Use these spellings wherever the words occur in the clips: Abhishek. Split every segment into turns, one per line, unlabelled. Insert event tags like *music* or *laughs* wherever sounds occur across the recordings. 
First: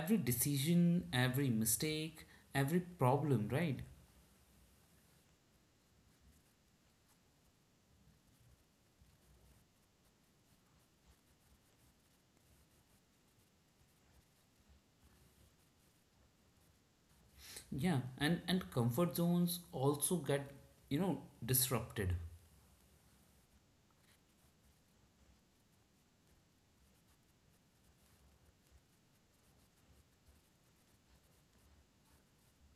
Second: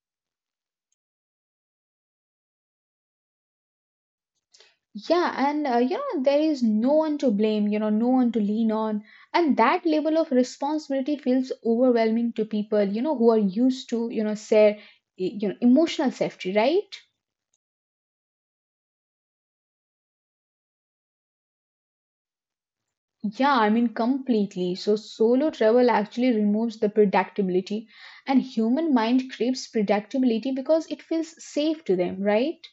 every decision, every mistake, every problem, right?
Yeah, and there is no one to blame, no one to lean on. And that level of responsibility feels overwhelming to people, who are used to, share, emotional safety, right?
Yeah, and comfort zones also get, you know, disrupted.
Yeah, I mean, completely. So solo travel actually removes the predictability, and human mind craves predictability because it feels safe to them, right?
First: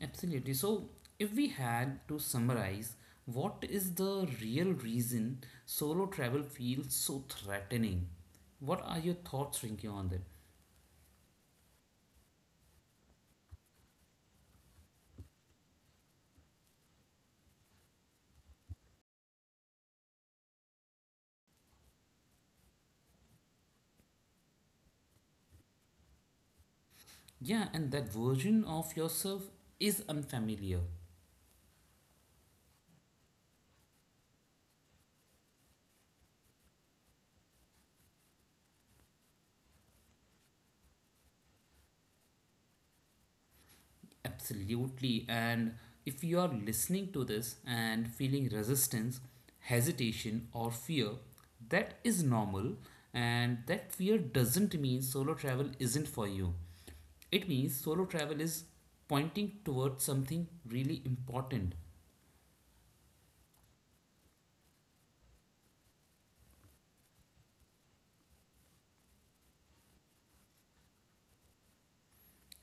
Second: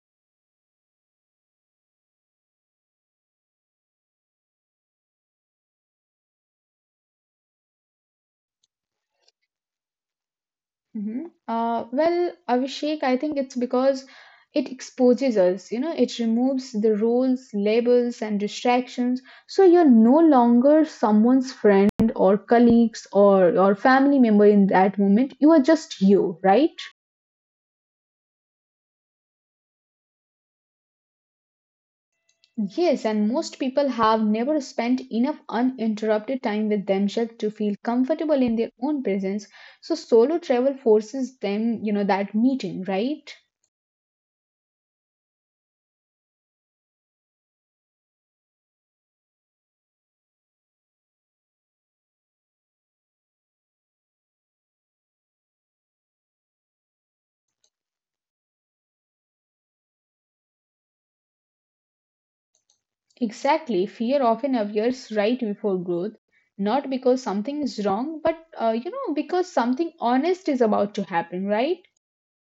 Absolutely. So, if we had to summarize, what is the real reason solo travel feels so threatening? What are your thoughts, Rinky, on that?
Mm-hmm. Well, Abhishek, I think it's because it exposes us, it removes the rules, labels, and distractions. So you're no longer someone's friend or colleagues or your family member in that moment. You are just you, right?
Yeah, and that version of yourself is unfamiliar.
Yes, and most people have never spent enough uninterrupted time with themselves to feel comfortable in their own presence. So solo travel forces them, that meeting, right?
Absolutely. And if you are listening to this and feeling resistance, hesitation, or fear, that is normal. And that fear doesn't mean solo travel isn't for you. It means solo travel is pointing towards something really important.
Exactly. Fear often appears right before growth, not because something is wrong, but because something honest is about to happen, right?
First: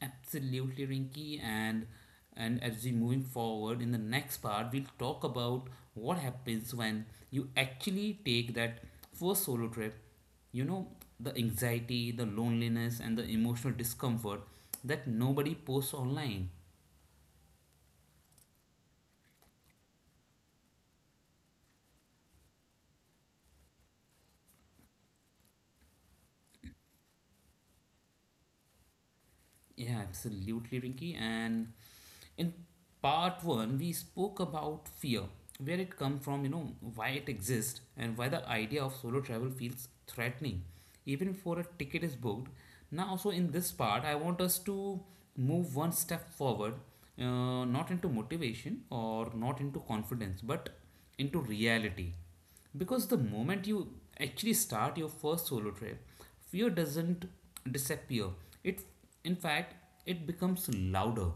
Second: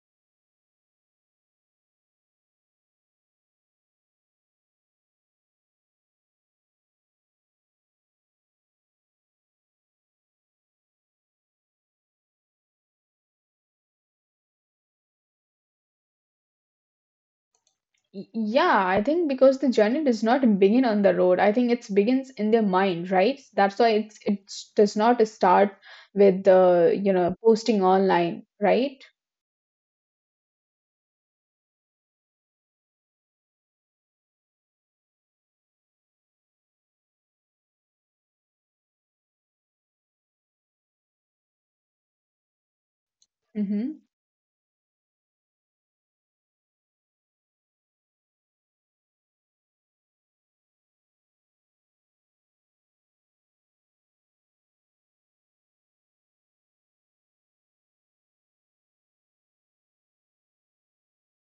Absolutely, Rinky, and as we moving forward in the next part, we'll talk about what happens when you actually take that first solo trip. You know, the anxiety, the loneliness, and the emotional discomfort that nobody posts online.
Yeah, I think because the journey does not begin on the road. I think it begins in their mind, right? That's why it does not start with the, posting online, right?
Yeah, absolutely, Rinky, and in part one we spoke about fear, where it comes from, why it exists, and why the idea of solo travel feels threatening even before a ticket is booked. Now, so in this
Mm-hmm.
part I want us to move one step forward, not into motivation or not into confidence, but into reality, because the moment you actually start your first solo trip, fear doesn't disappear. It, in fact, it becomes louder.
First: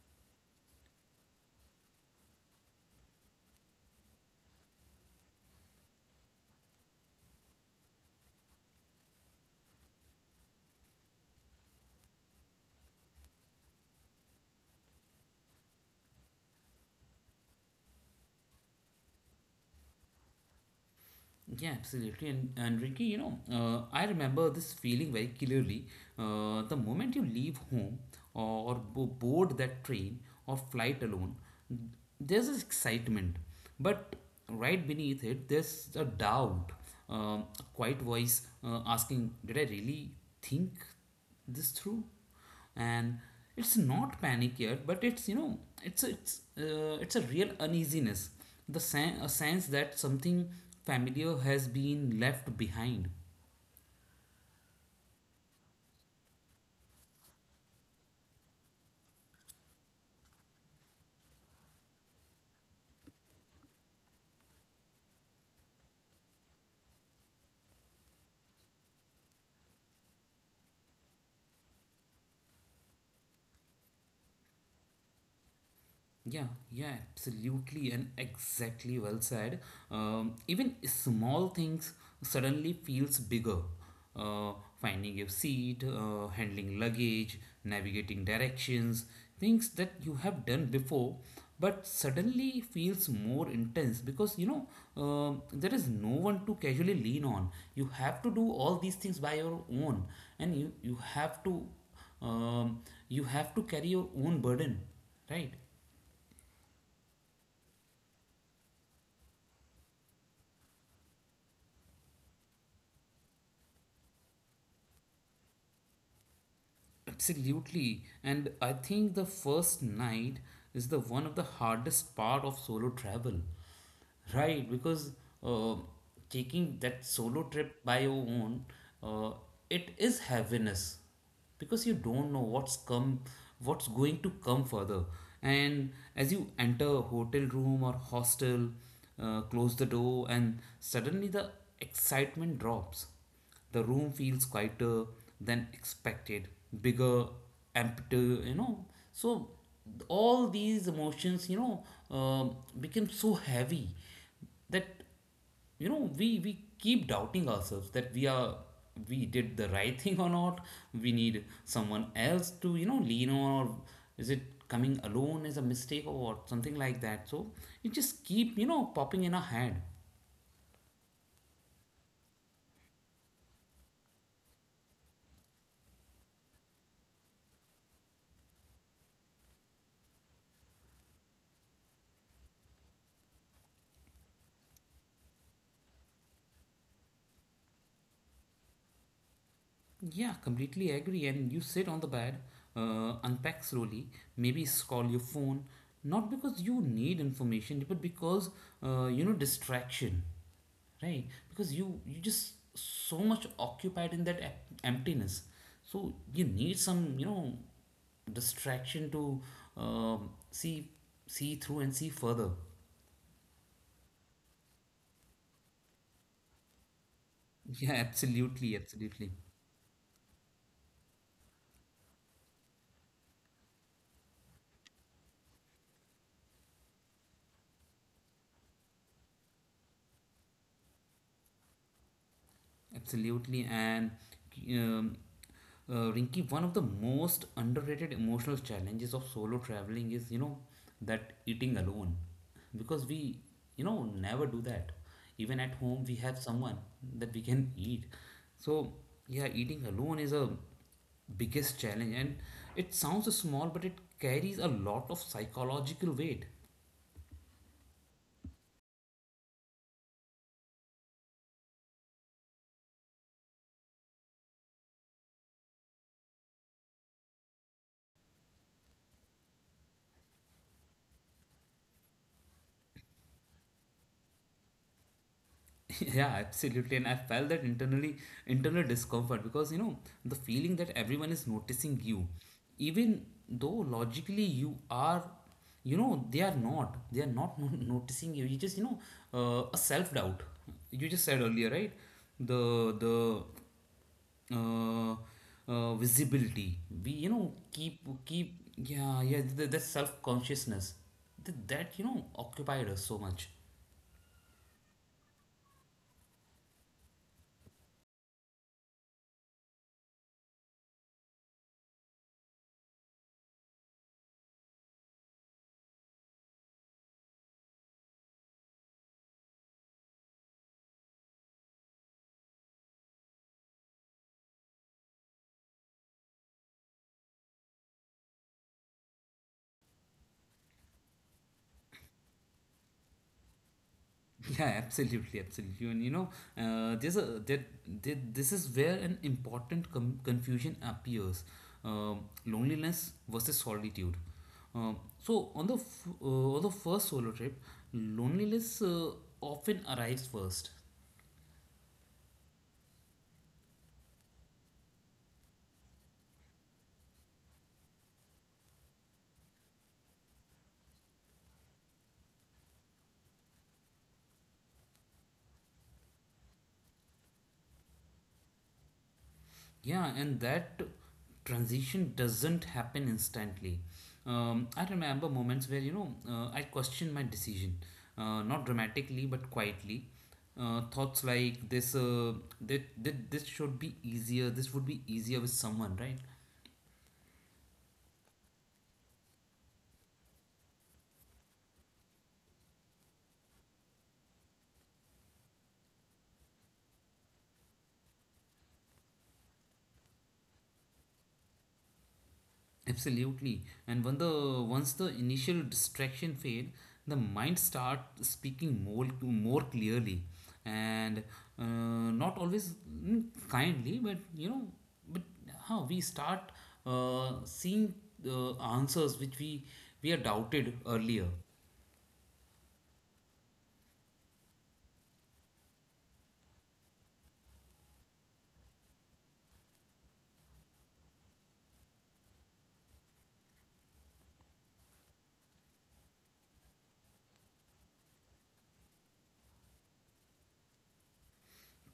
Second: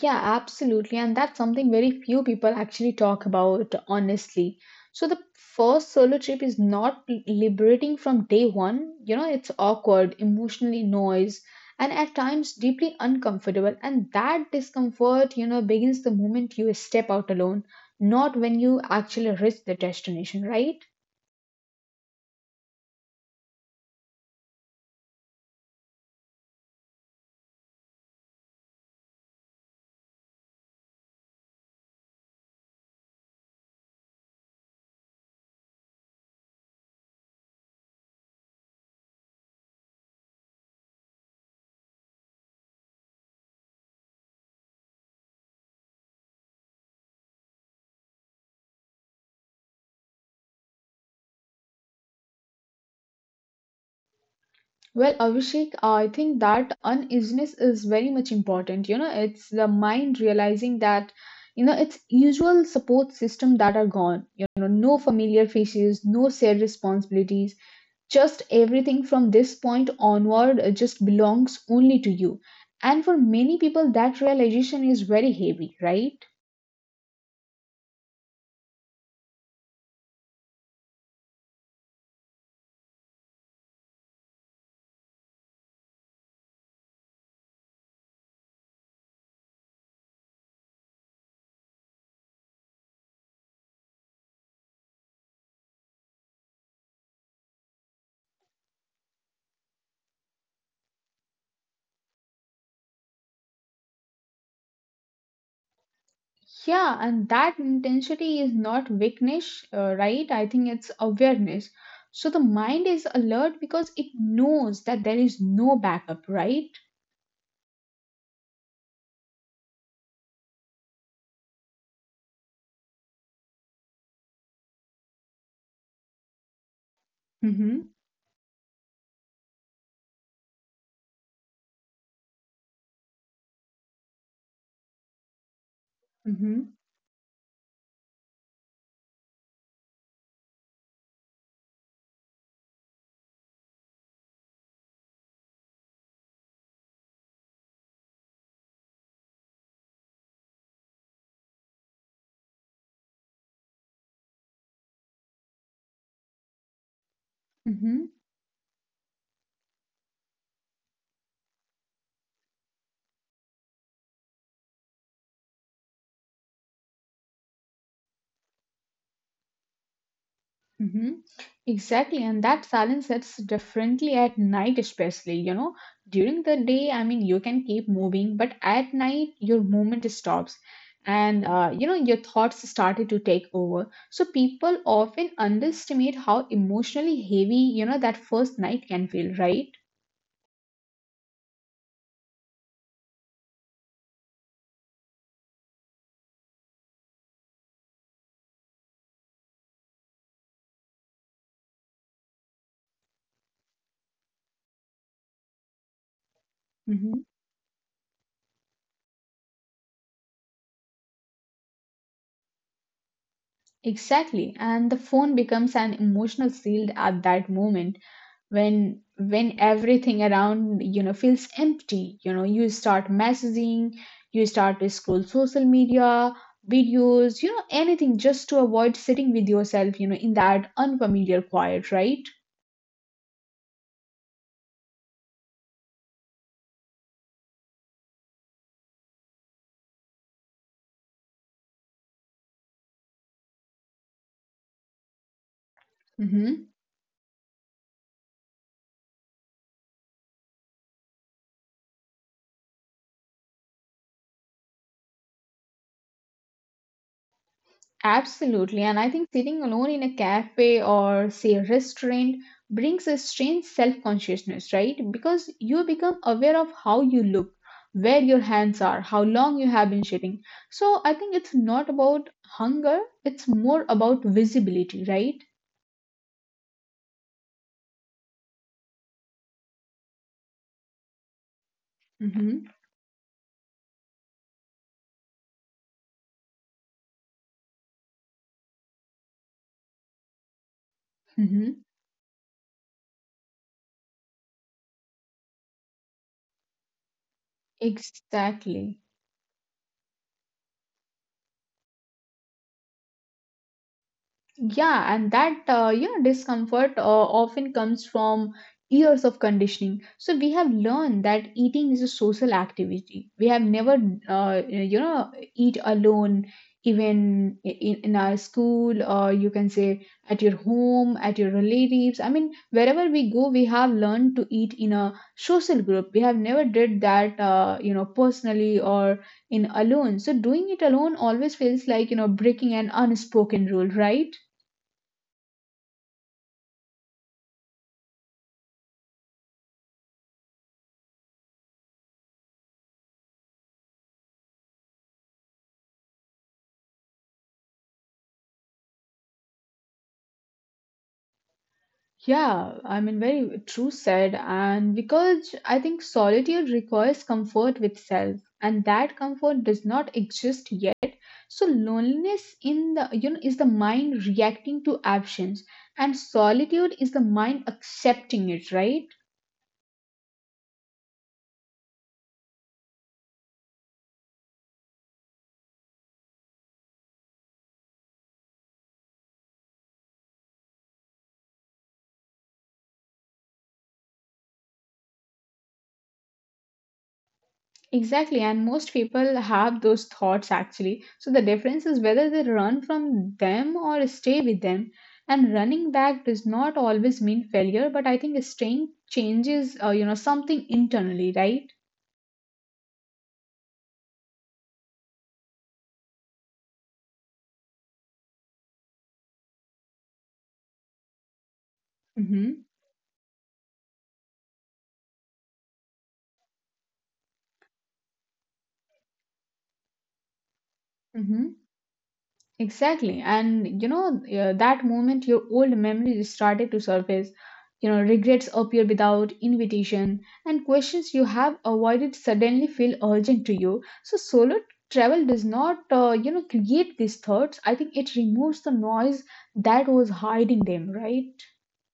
Yeah, absolutely. And that's something very few people actually talk about, honestly. So, the first solo trip is not liberating from day one. It's awkward, emotionally noise, and at times deeply uncomfortable. And that discomfort, begins the moment you step out alone, not when you actually reach the destination, right?
Yeah, absolutely. And Ricky, I remember this feeling very clearly. The moment you leave home or board that train or flight alone, there's this excitement. But right beneath it, there's a doubt, a quiet voice asking, did I really think this through? And it's not panic yet, but it's you know it's a real uneasiness, a sense that something familiar has been left behind.
Well, Abhishek, I think that uneasiness is very much important. It's the mind realizing that, its usual support system that are gone. No familiar faces, no shared responsibilities, just everything from this point onward just belongs only to you. And for many people, that realization is very heavy, right?
Yeah, yeah, absolutely, and exactly well said. Even small things suddenly feels bigger. Uh, Finding your seat, handling luggage, navigating directions, things that you have done before, but suddenly feels more intense because there is no one to casually lean on. You have to do all these things by your own, and um, you have to carry your own burden, right?
Yeah, and that intensity is not weakness, right? I think it's awareness. So the mind is alert because it knows that there is no backup, right?
Absolutely. And I think the first night is the one of the hardest part of solo travel. Right, because uh, taking that solo
Mm-hmm,
trip by your own, uh, it is heaviness because you don't know what's come, what's going to come further. And as you
mm-hmm,
enter a hotel room or hostel, close the door, and suddenly the excitement drops. The room feels quieter than expected, bigger, emptier. So all these emotions, become so heavy that we keep doubting ourselves
mm-hmm,
that we did the right *laughs* thing or not. We need someone else to lean on, or is it coming alone is a mistake or what, something like that, so it just keep popping in our head.
mm-hmm. Exactly, and that silence hits differently at night, especially. During the day, I mean, you can keep moving, but at night, your movement stops, and your thoughts started to take over. So people often underestimate how emotionally heavy, that first night can feel, right?
Yeah, completely agree. And you sit on the bed, unpack slowly, maybe scroll your phone, not because you need information, but because, distraction, right? Because you just so much occupied in that emptiness, so you need
hmm
some distraction to um see see through and see further.
Exactly, and the phone becomes an emotional shield at that moment.
Yeah, absolutely,
when
absolutely.
when everything around feels empty, you start messaging, you start to scroll social media videos, anything just to avoid sitting with yourself in that unfamiliar quiet, right?
Absolutely, and um, Rinky, one of the most underrated emotional challenges of solo traveling is, that eating alone, because we never do that. Even at home, we have
hmm
someone that we can eat. So yeah, eating alone is a biggest challenge, and it sounds small, but it carries a lot of psychological weight.
Absolutely. And I think sitting alone in a cafe or, say, a restaurant brings a strange self consciousness, right? Because you become aware of how you look, where your hands are, how long you have been sitting. So I think it's not about hunger, it's more about visibility, right?
*laughs* Yeah, absolutely, and I felt that internal discomfort because the feeling that everyone is noticing you,
Mm-hmm.
even though logically, you are you know they are not *laughs* noticing you. You just, a self doubt you just said earlier,
Mm-hmm.
right? The the uh, visibility, we keep,
Exactly.
yeah, yeah, the self consciousness that occupied us so much.
Yeah, and that discomfort often comes from years of conditioning. So we have learned that eating is a social activity. We have never eat alone, even in our school or you can say at your home, at your relatives. I mean, wherever we go, we have learned to eat in a social group. We have never did that personally or in alone. So doing it alone always feels like breaking an unspoken rule, right?
*laughs* Yeah, absolutely, absolutely. And there's a that there, this is where an important confusion appears: loneliness versus solitude. Um, so on the first solo trip, loneliness often arrives first.
Yeah, I mean, very true said. And because I think solitude requires comfort with self, and that comfort does not exist yet. So loneliness in the is the mind reacting to absence, and solitude is the mind accepting it, right?
Yeah, and that transition doesn't happen instantly. I remember moments where, I questioned my decision, not dramatically, but quietly. Thoughts like this, that this should be easier, this would be easier with someone, right?
Exactly, and most people have those thoughts actually. So the difference is whether they run from them or stay with them. And running back does not always mean failure, but I think staying changes, something internally, right?
Absolutely. And when the once the initial distraction fade, the mind start speaking more clearly, and not
Mm-hmm.
always, kindly, but but how we start seeing answers which we are doubted earlier.
Mm-hmm. Exactly. And that moment your old memories started to surface. Regrets appear without invitation, and questions you have avoided suddenly feel urgent to you. So, solo travel does not, create these thoughts. I think it removes the noise that was hiding them, right?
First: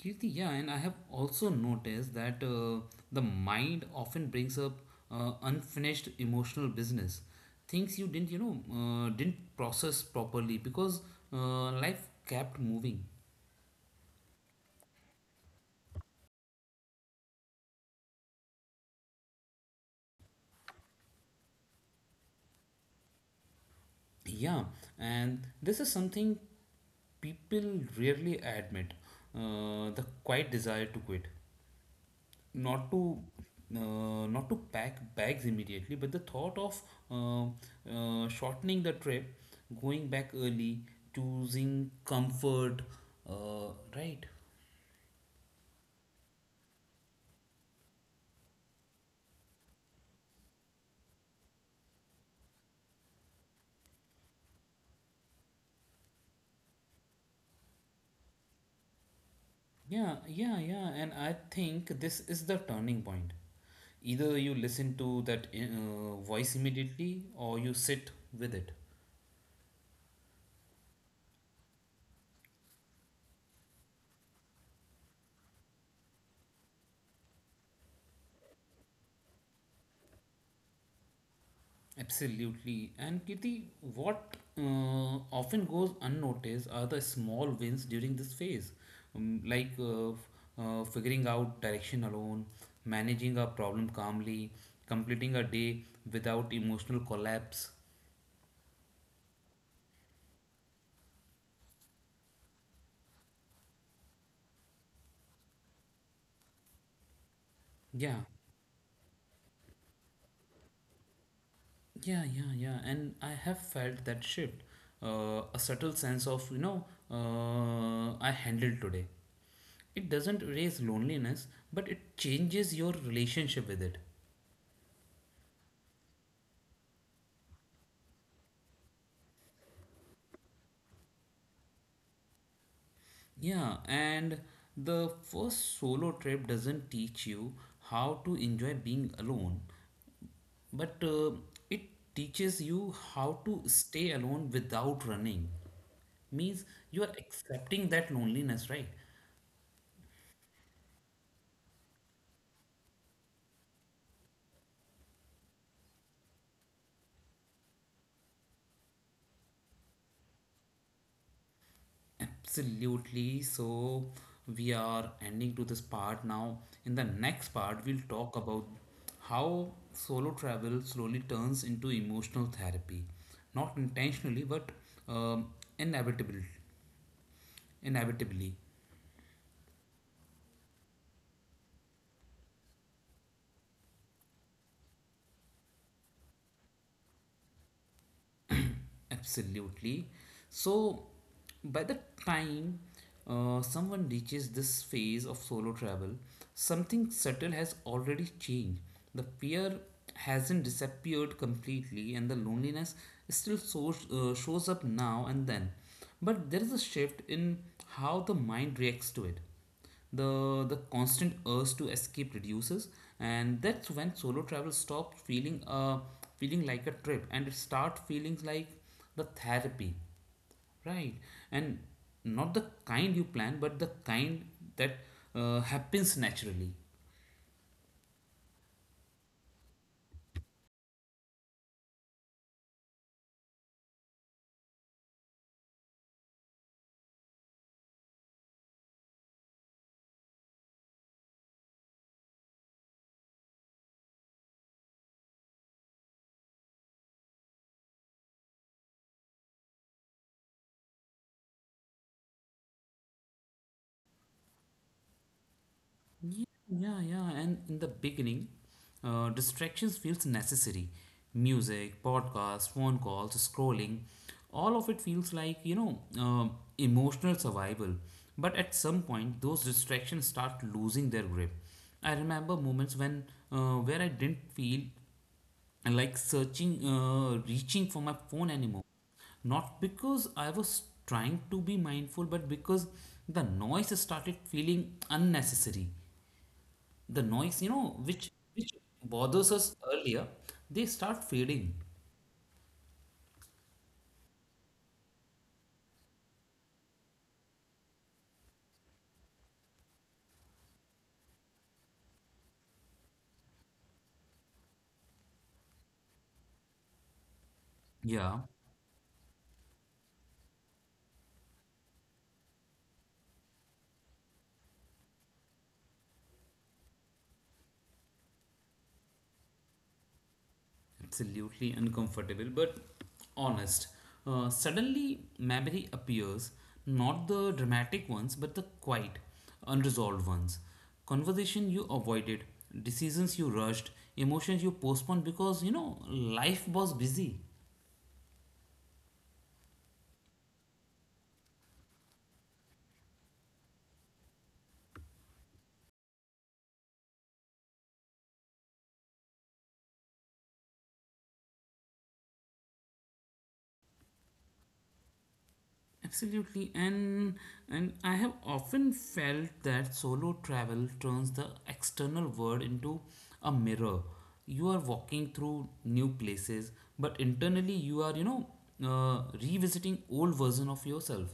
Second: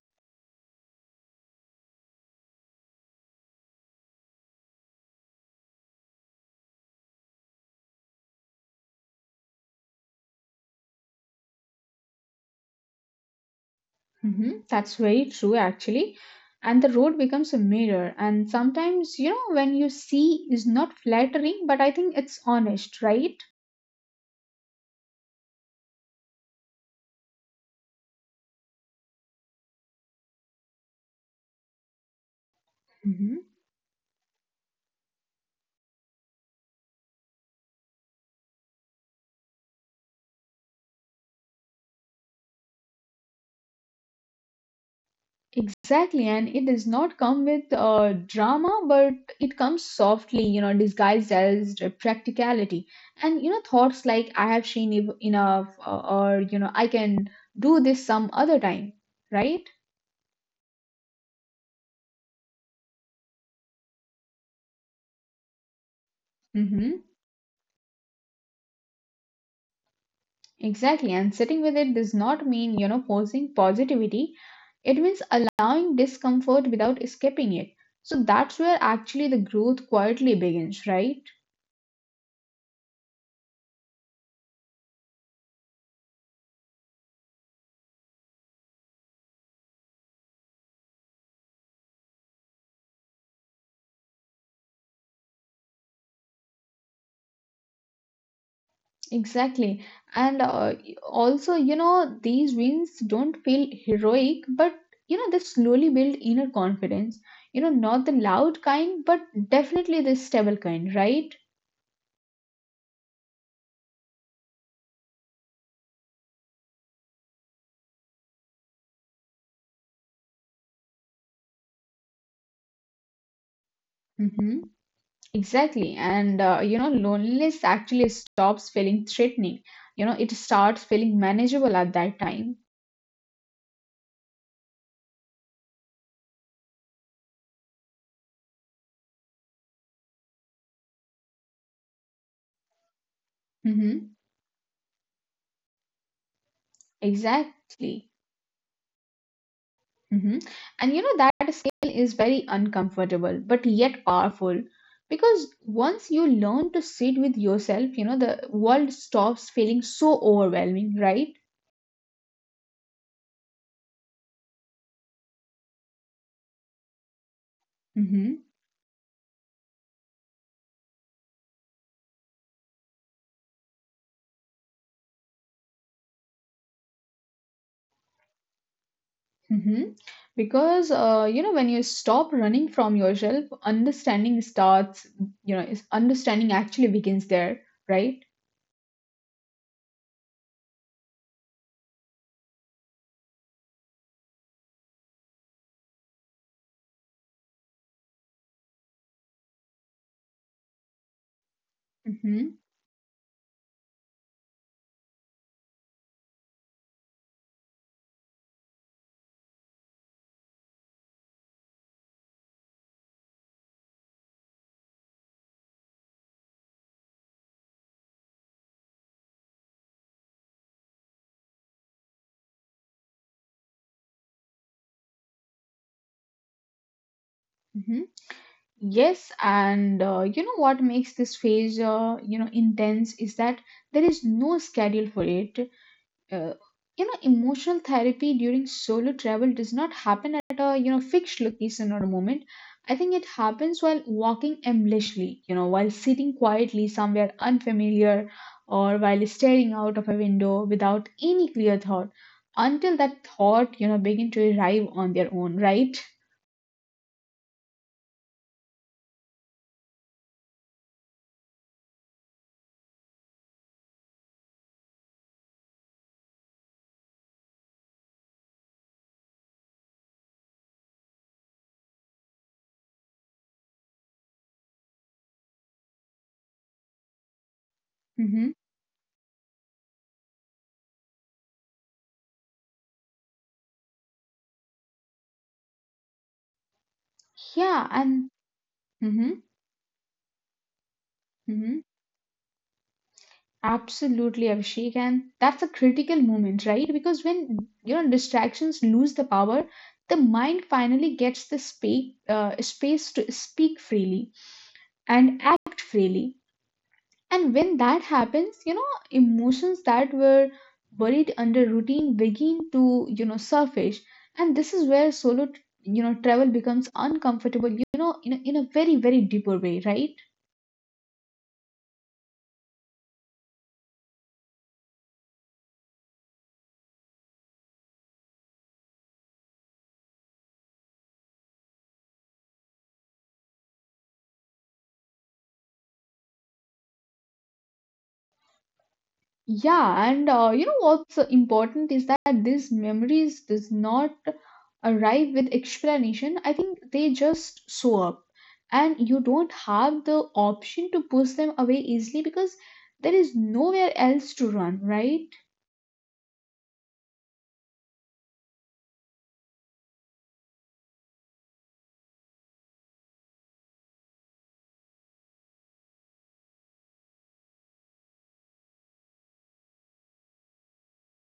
Kirti, yeah, and I have also noticed that the mind often brings up unfinished emotional business, things you didn't, you know, didn't process properly because life kept moving.
That's very true, actually. And the road becomes a mirror. And sometimes, when you see is not flattering, but I think it's honest, right?
Yeah, and this is something people rarely admit, the quiet desire to quit. not to
Mhm.
not to pack bags immediately, but the thought of uh, shortening the trip, going back early, choosing comfort, right?
Exactly, and it does not come with drama, but it comes softly, disguised as practicality. And, thoughts like, I have seen enough, or, I can do this some other time, right?
Yeah, yeah, yeah. And I think this is the turning point. Either you listen to that voice
Mm-hmm.
immediately, or you sit with it.
Exactly, and sitting with it does not mean, forcing positivity. It means allowing discomfort without escaping it. So that's where actually the growth quietly begins, right?
Absolutely. And Kirti, what often goes unnoticed are the small wins during this phase, like figuring out direction alone, managing a problem calmly, completing a day without emotional collapse.
Exactly. And also, these wins don't feel heroic, but they slowly build inner confidence. Not the
Yeah,
loud kind, but definitely the stable kind, right?
yeah, yeah, yeah. And I have felt that shift, a subtle sense of, I handled today. It doesn't erase loneliness, but it changes your relationship with it.
Mm-hmm. Exactly. And loneliness actually stops feeling threatening. It starts feeling manageable at that time.
Yeah, and the first solo trip doesn't teach you how to enjoy being alone, but it teaches you how to
Mm-hmm.
stay alone without running. Means you are accepting
Exactly.
that loneliness, right?
hmm And that scale is very uncomfortable, but yet powerful. Because once you learn to sit with yourself, the world stops feeling so overwhelming, right?
Absolutely. So we are ending to this part now. In the next part, we'll talk
Mm-hmm.
about how solo travel slowly turns into emotional therapy, not intentionally, but um, inevitably. Inevitably,
Mm-hmm. Because, when you stop running from yourself, understanding starts, understanding actually begins there, right?
absolutely. So, by the time someone reaches this phase of solo travel, something subtle has already changed. The fear hasn't disappeared completely, and the
Mm-hmm.
loneliness still shows up now and then. But there is a shift in how the mind reacts to it. the the constant urge to escape reduces, and that's when solo travel stops feeling like a trip and it start feeling like the therapy, right? And not the kind you plan, but the kind that happens naturally.
Mm-hmm. Yes. And what makes this phase, intense is that there is no schedule for it. uh, emotional therapy during solo travel does not happen at a fixed location or a moment. I think it happens while walking aimlessly, while sitting quietly somewhere unfamiliar, or while staring out of a window without any clear thought, until that thought begin to arrive on their own, right?
Yeah, yeah, and in the beginning, distractions feels necessary. Music, podcasts, phone calls, scrolling, all of it feels like, emotional survival. But at some point, those distractions start losing their grip. I remember moments when where I didn't feel like reaching for my
Mm-hmm.
phone anymore, not because I was trying to be mindful, but because the noise started feeling unnecessary. The noise,
Yeah, and
which
mm-hmm,
bothers us earlier, they start fading.
mm-hmm. Absolutely, Abhishek. And that's a critical moment, right? Because when distractions lose the power, the mind finally gets the space to speak freely and act freely. And when that
Yeah,
happens, emotions that were buried under routine begin to, surface. And this is where solo, travel becomes uncomfortable, in a very, very deeper way, right?
absolutely uncomfortable but honest. Suddenly memory appears, not the dramatic ones but the quiet unresolved ones. Conversation you avoided, decisions you rushed, emotions you postponed because life was busy.
Yeah, and what's important is that these memories does not arrive with explanation. I think they just show up, and you don't have the option to push them away easily because there is nowhere else to run, right?
Absolutely, and I have often felt that solo travel turns the external world into a mirror. You are walking through new places, but internally you are, revisiting old version of yourself.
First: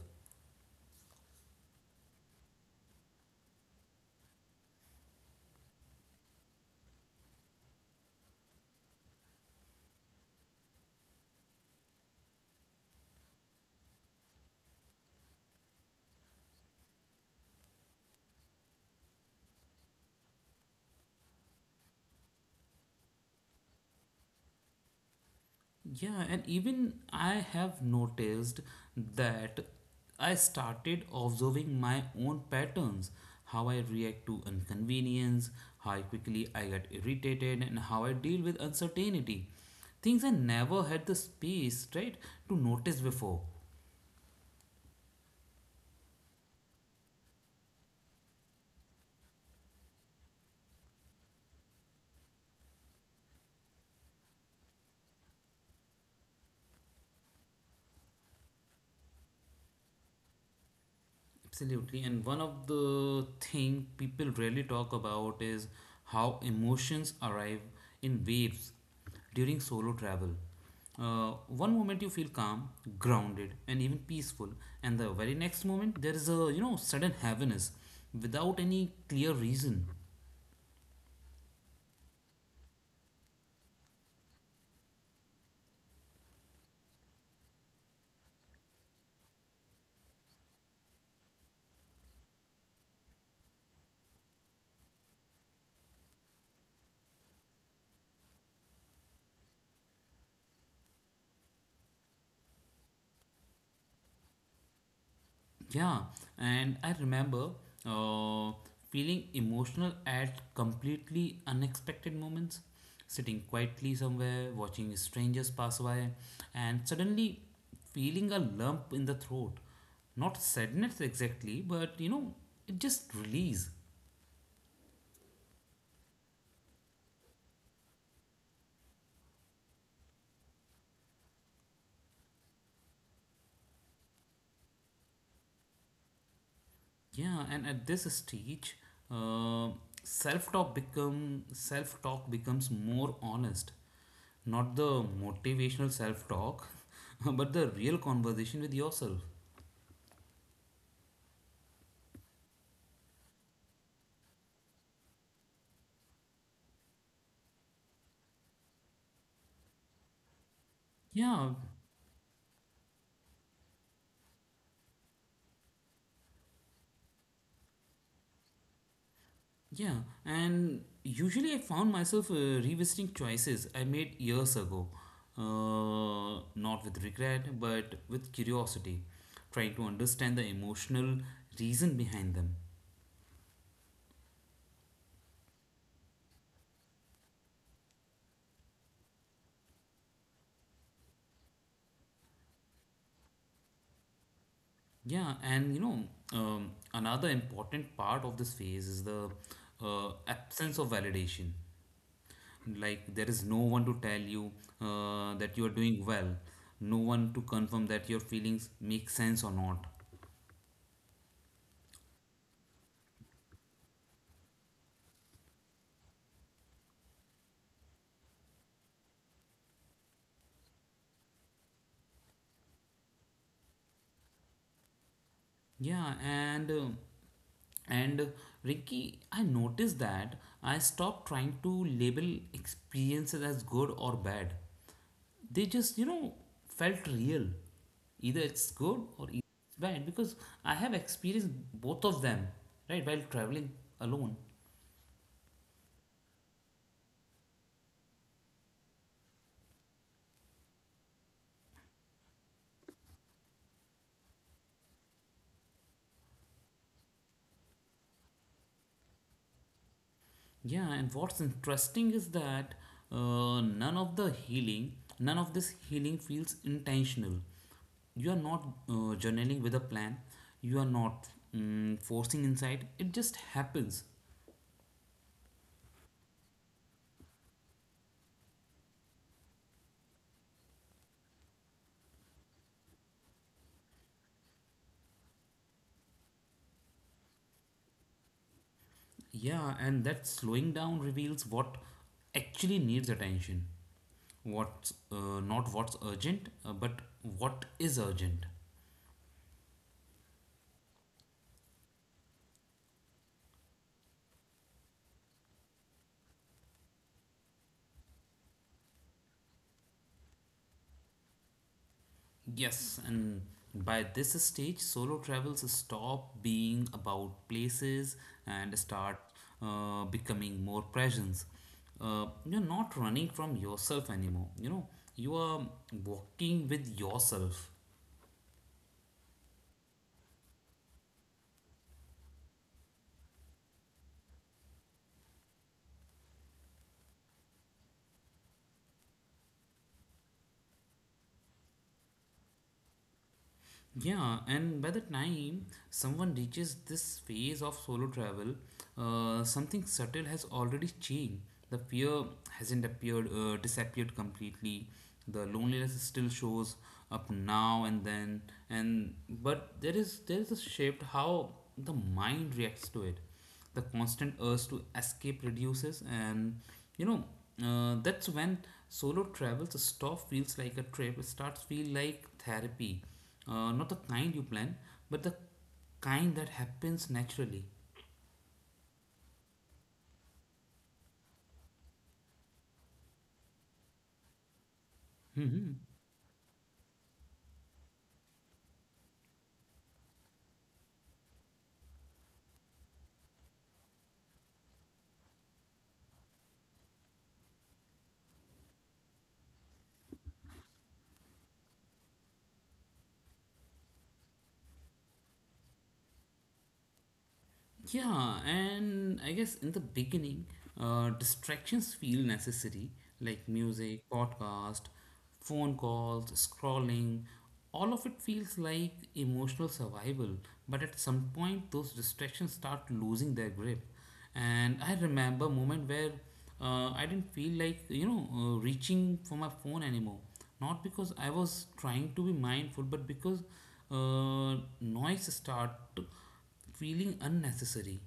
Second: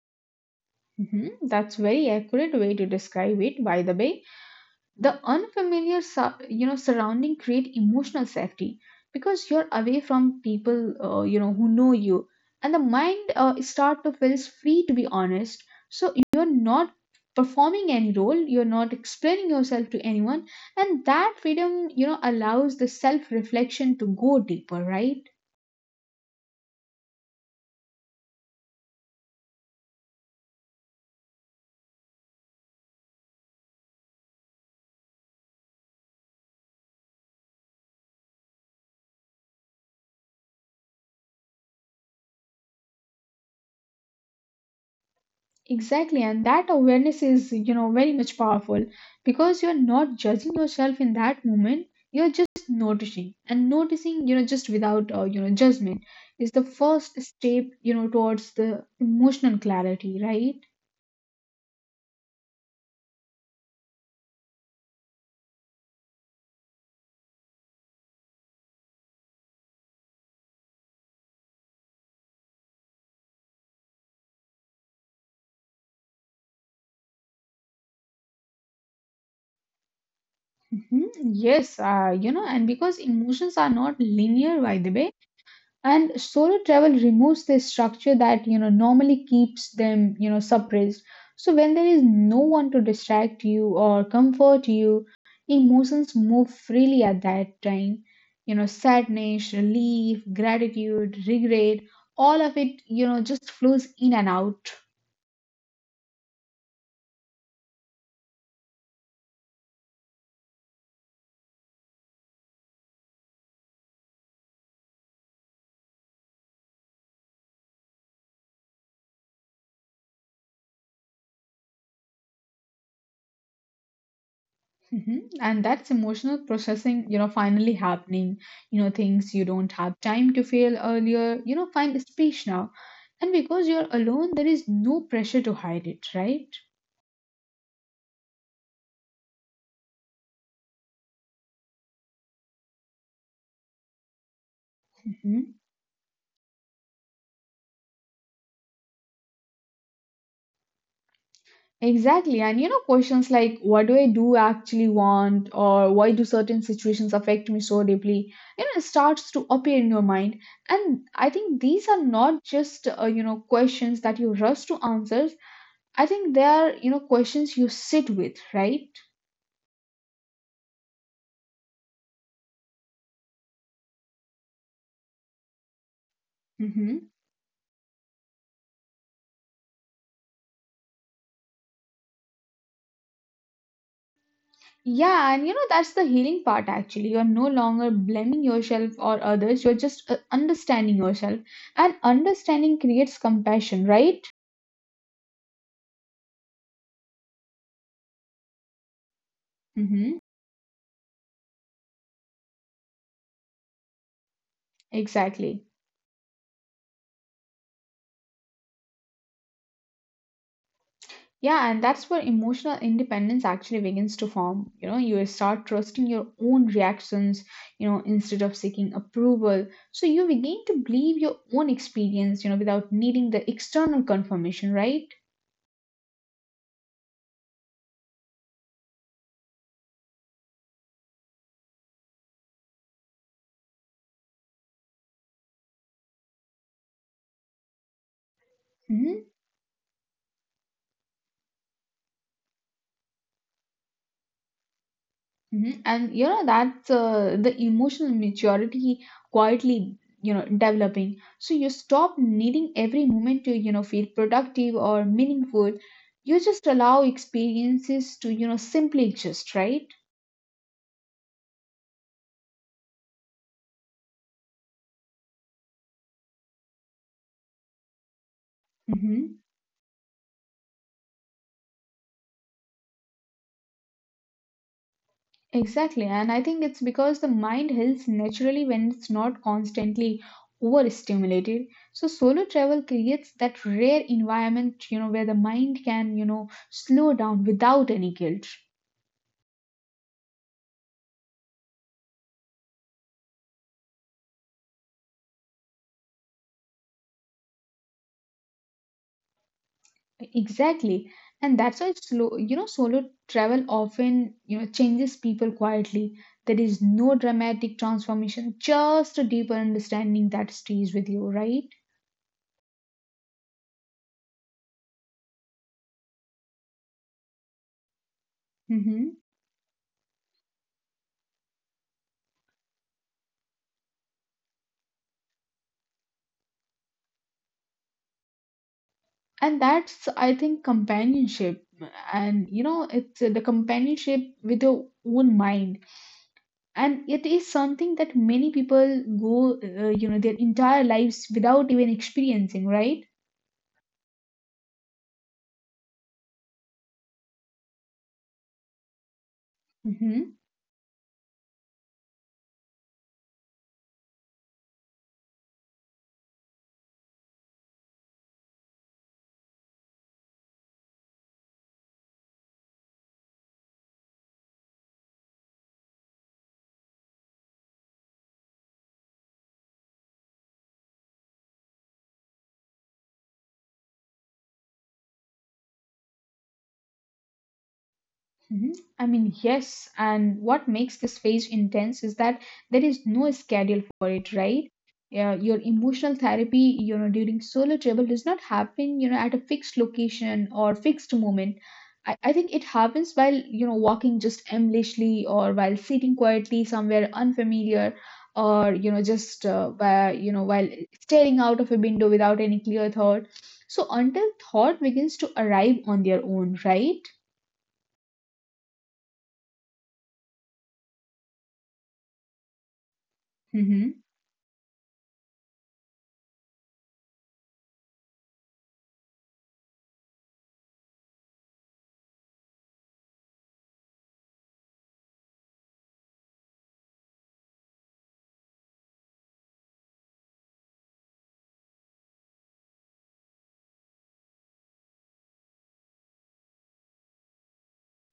That's very accurate way to describe it, by the way. The unfamiliar surrounding create emotional safety because you're away from people who know you, and the mind start to feels free to be honest. So you're not performing any role, you're not explaining yourself to anyone, and that freedom allows the self reflection to go deeper, right?
Yeah, and even I have noticed that I started observing my own patterns, how I react to inconvenience, how quickly I get irritated, and how I deal with uncertainty. Things I never had the space, right, to notice before.
Exactly, and that awareness is, very much powerful because you're not judging yourself in that moment. You're just noticing, and noticing, just without, judgment is the first step, towards the emotional clarity, right?
Absolutely. And one of the thing people rarely talk about is how emotions arrive in waves during solo travel. One moment you feel calm, grounded, and even peaceful, and the very next moment there is a, sudden heaviness without any clear reason.
Mhm. Yes, and because emotions are not linear, by the way, and solo travel removes the structure that normally keeps them suppressed. So when there is no one to distract you or comfort you, emotions move freely at that time. Sadness, relief, gratitude, regret, all of it just flows in and out.
Yeah, and I remember uh, feeling emotional at completely unexpected moments, sitting quietly somewhere, watching strangers pass by, and suddenly feeling a lump in the throat. Not sadness exactly, but, you know, it just release.
Mhm. And that's emotional processing, finally happening. Things you don't have time to feel earlier, find speech now. And because you're alone, there is no pressure to hide it, right?
Yeah, and at this stage, uh, self-talk becomes more honest. Not the motivational
Mhm.
self talk, *laughs* but the real conversation with yourself.
Exactly. And, questions like, what do I do actually want? Or why do certain situations affect me so deeply? It starts to appear in your mind. And I
Yeah,
think these are not just, questions that you rush to answers. I think they are, questions you sit with, right?
yeah. And usually I found myself revisiting choices I made years ago. Not with
Mhm.
regret, but with curiosity, trying to understand the emotional reason behind them.
Yeah, and that's the healing part actually. You're no longer blaming yourself or others, you're just understanding yourself. And understanding creates compassion, right?
Yeah, and, another important part of this phase is the
Mm-hmm.
absence of validation. Like, there is no one to tell you that
Exactly.
you are doing well, no one to confirm that your feelings make sense or not.
Yeah, and that's where emotional independence actually begins to form. You start trusting your own reactions, instead of seeking approval. So you begin to believe your own experience, without needing the external confirmation, right?
Yeah, and and uh, Ricky, I noticed that I stopped trying to label experiences as good or bad. They just, felt real. Either it's good or
Mhm.
it's bad because I have experienced both of them, right, while traveling alone.
Mhm. And that's the emotional maturity quietly developing. So you stop needing every moment to feel productive or meaningful. You just allow experiences to simply exist, right?
Yeah, and what's interesting is that none of the healing, none of this healing feels intentional. You are not
hmm
journaling with a plan, you are not forcing insight, it just happens.
Exactly, and I think it's because the mind heals naturally when it's not constantly overstimulated. So solo travel creates that rare environment, you know, where the mind can you know slow down without any guilt.
Yeah, and that slowing down reveals what actually needs attention. What's not what's urgent, But what is urgent.
Exactly. And that's why slow, you know, solo travel often, you know, changes people quietly. There is no dramatic transformation, just a deeper understanding that stays with you, right?
Yes, and by this stage, solo travels stop being about places and
Hmm.
start becoming more presence. You're not running from yourself anymore. You know, you are walking with yourself.
And that's, I think, companionship. And, you know, it's the companionship with your own mind. And it is something that many people go, you know, their entire lives without even experiencing, right?
Yeah, and by the time someone reaches this phase of solo travel, something subtle
Hmm.
has already changed. The fear hasn't disappeared completely. The loneliness still shows up now and then, and but there is a shift how the mind reacts to it. The constant urge to escape reduces, and you know that's when solo travels a stop feels like a trip, it starts feel like therapy, not the kind you plan but the kind that happens naturally.
Mhm. I mean, yes, and what makes this phase intense is that there is no schedule for it, right? Yeah, your
Hmm
emotional therapy, you know, during solo travel does not happen, you know, at a fixed location or fixed moment. I think it happens while, you know, walking just aimlessly or while sitting quietly somewhere unfamiliar or, you know, just, by, you know, while staring out of a window without any clear thought. So until thought begins to arrive on their own, right?
Yeah, and I guess in the beginning, distractions feel necessary, like
Mm-hmm.
music, podcast, phone calls, scrolling. All of it feels like emotional survival, but at some point, those distractions start losing their grip. And I remember a moment where I didn't feel like, reaching for my phone anymore. Not because I was trying to be mindful, but because noise started feeling unnecessary.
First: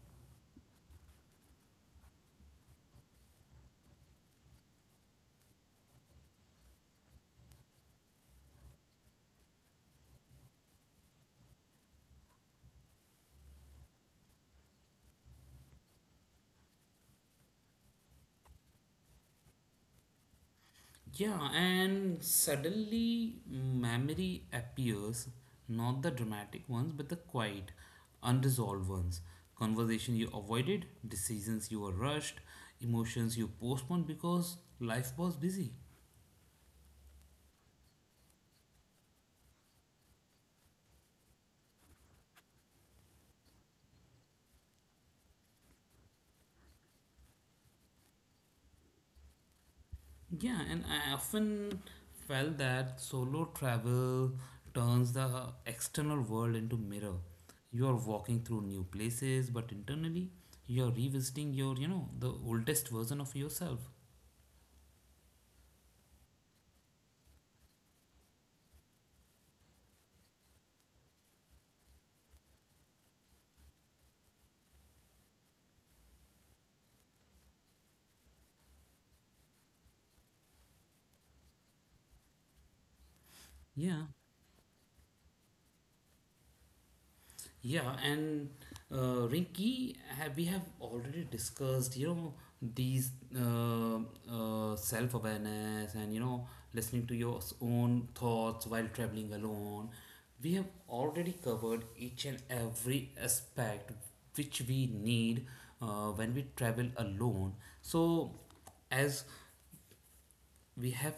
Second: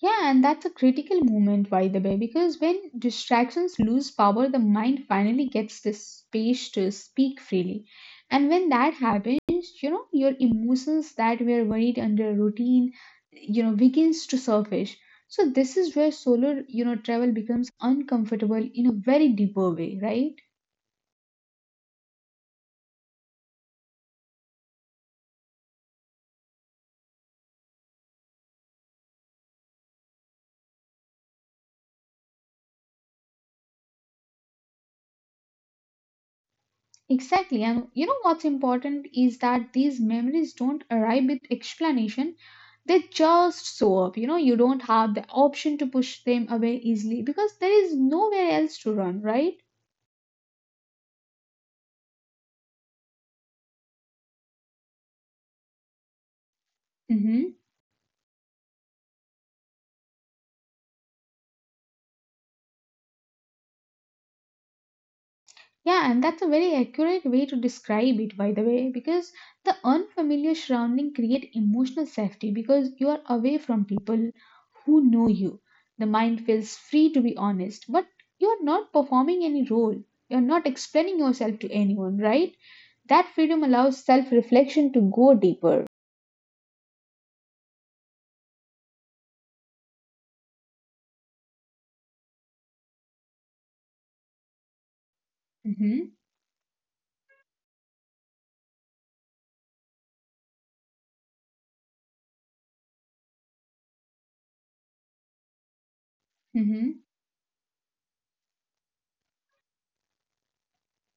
Yeah, and that's a critical moment, by the way, because when distractions lose power, the mind finally gets the space to speak freely. And when that happens, you know, your emotions that were buried under routine, you know, begins to surface. So this is where solar, you know, travel becomes uncomfortable in a very deeper way, right?
Yeah, and suddenly memory appears, not the dramatic ones, but the quiet, unresolved ones. Conversation you avoided, decisions you were rushed, emotions you postponed because life was busy.
Exactly. And you know what's important is that these memories don't arrive with explanation. They just show up. You know, you don't have the option to push them away easily because there is nowhere else to run, right?
Yeah, and I often felt that solo travel turns the external world into mirror.
Mm-hmm.
You are walking through new places, but internally you are revisiting your, you know, the oldest version of yourself.
Yeah, and that's a very accurate way to describe it, by the way, because the unfamiliar surrounding create emotional safety because you are away from people who know you. The mind feels free to be honest, but you are not performing any role. You are not explaining yourself to anyone, right? That freedom
Yeah.
allows self-reflection to go deeper.
Yeah, and Rinky, we have already discussed, you know, these self-awareness and, you
Mm-hmm,
know, listening to your own thoughts while traveling alone. We have already covered each and every aspect which we need when we travel
mm-hmm,
alone. So, as we have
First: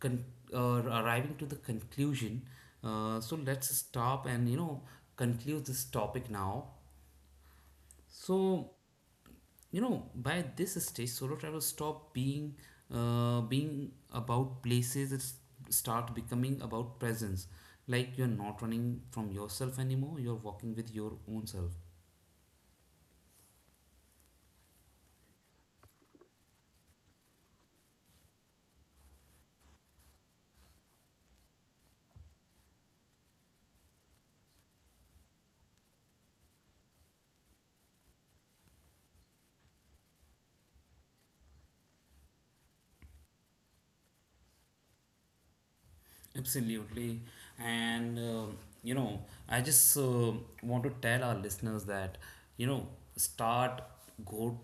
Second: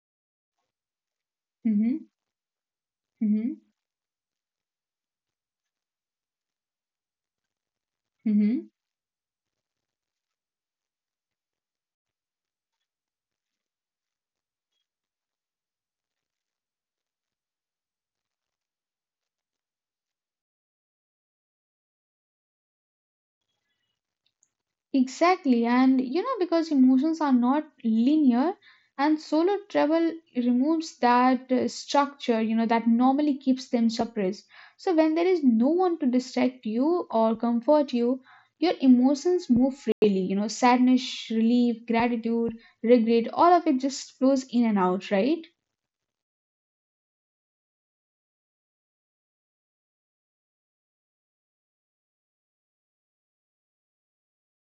con- arriving to the
mm-hmm,
conclusion. So
mm-hmm,
let's stop and you know conclude this topic now.
mm-hmm.
So you know by this stage, solo travel stop being being about places. It's start becoming about presence. Like you're not running from yourself anymore. You're walking with your own self.
Exactly, and you know, because emotions are not linear, and solo travel removes that structure, you know, that normally keeps them suppressed. So, when there is no one to distract you or comfort you, your emotions move freely, you know, sadness, relief, gratitude, regret, all of it just flows in and out, right?
Absolutely. And, you know, I just want to tell our listeners that, you know, start, go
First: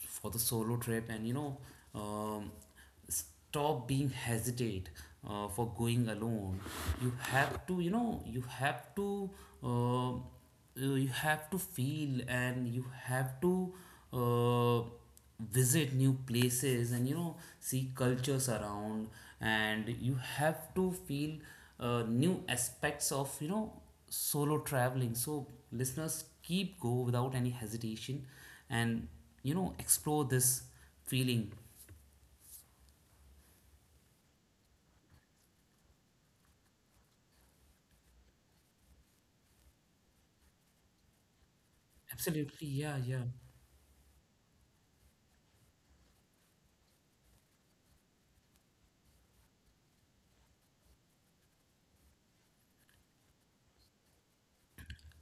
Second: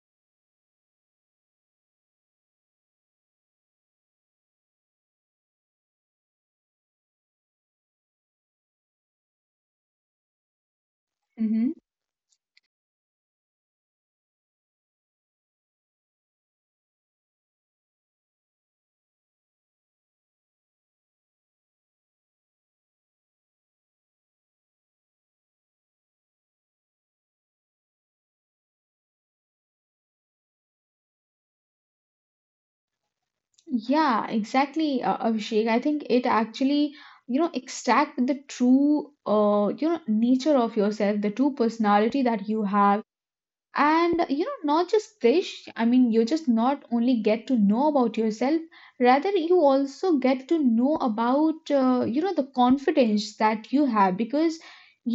for the solo trip and, you know, um, stop being hesitate for going alone. You have to, you know, um, uh, you have to
Mm-hmm.
feel and you have to, uh, visit new places and you know see cultures around, and you have to feel new aspects of you know solo traveling. So listeners, keep go without any hesitation and you know explore this feeling.
Yeah, exactly, Abhishek. I think it actually, you know, extract the true, you know, nature of yourself, the true personality that you
Absolutely, yeah,
have.
yeah.
And you know not just this, I mean you just not only get to know about yourself, rather you also get to know about you know the confidence that you have because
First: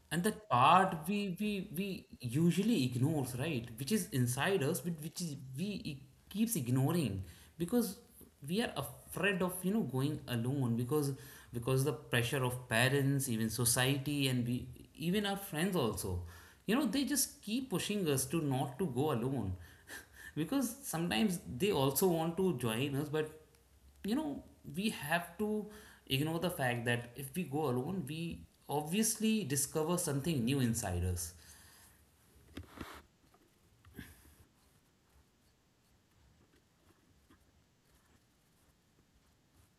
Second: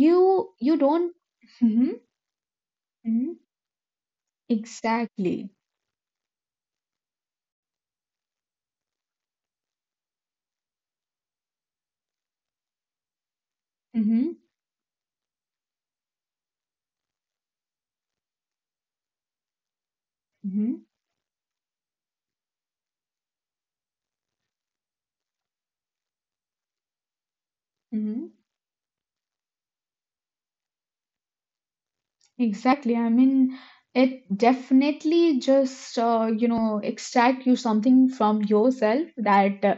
you
And that
you
part
don't
we we
*laughs* Mhm,
we usually
mhm,
ignores, right, which is inside us but which is
exactly.
we keeps ignoring because we are afraid of you know going alone, because the pressure of parents, even society,
Hmm.
and we even our friends also you know they just keep pushing us to not to go alone, *laughs*
Hmm.
because sometimes they also want to join us but you know we have to ignore the fact that if we go alone we obviously discover something new inside us.
Exactly. I mean, it definitely just, you know, extract you something from yourself that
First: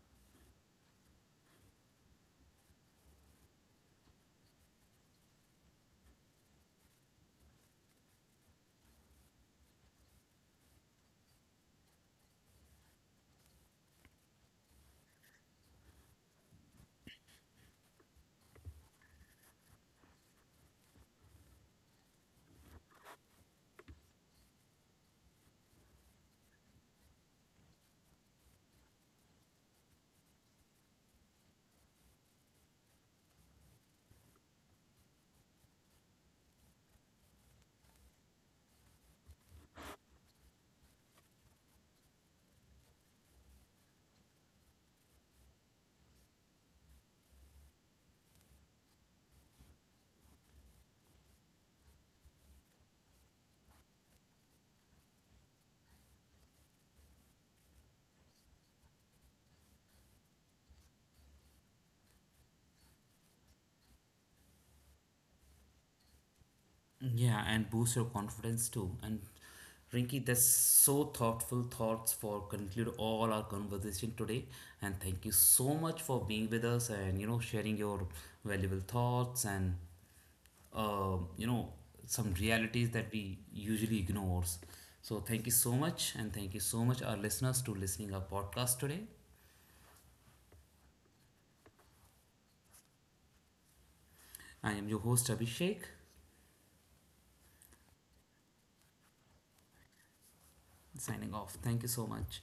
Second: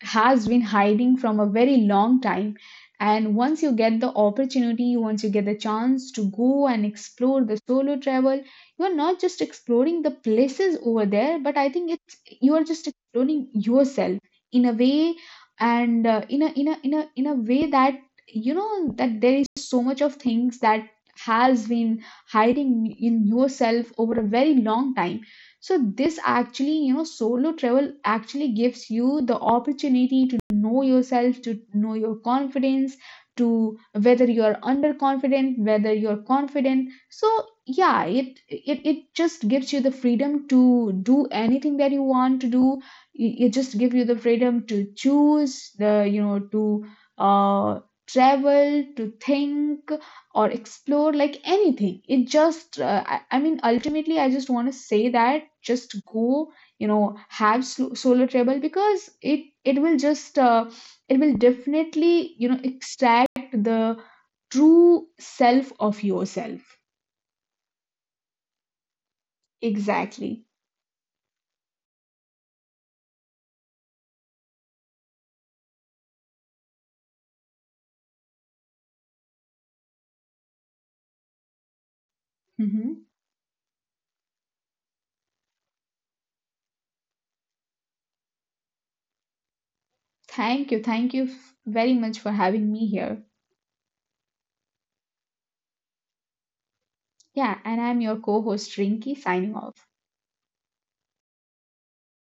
has been hiding from a very long time. And once you get the opportunity, once you get the chance to go and explore the solo travel, you are not just exploring the places over there, but I think it's you are just exploring yourself in a way, and in a in a in a in a way that you know that there is so much of things that has been hiding in yourself over a very long time. So this actually you know solo travel actually gives you the opportunity to know yourself, to know your confidence, to whether you're underconfident, whether you're confident. So yeah, it just gives you the freedom to do anything that you want to do. It just gives you the freedom to choose the you know to uh travel, to think or explore like anything. It just I mean ultimately I just want to say that just go, you know, have solo travel because it will just it will definitely you know extract the true self of yourself.
Yeah, and boost your confidence too. And Rinky,
Exactly.
that's so thoughtful thoughts for conclude all our conversation today, and thank you so much for being with us and you know sharing your valuable thoughts and you know some realities that
Hmm.
we usually ignore. So thank you so much, and thank you so much our listeners to listening our podcast today.
Thank you, thank you very much for having me here.
I am your host Abhishek,
Yeah, and I'm your co-host Rinky, signing off.
signing off. Thank you so much.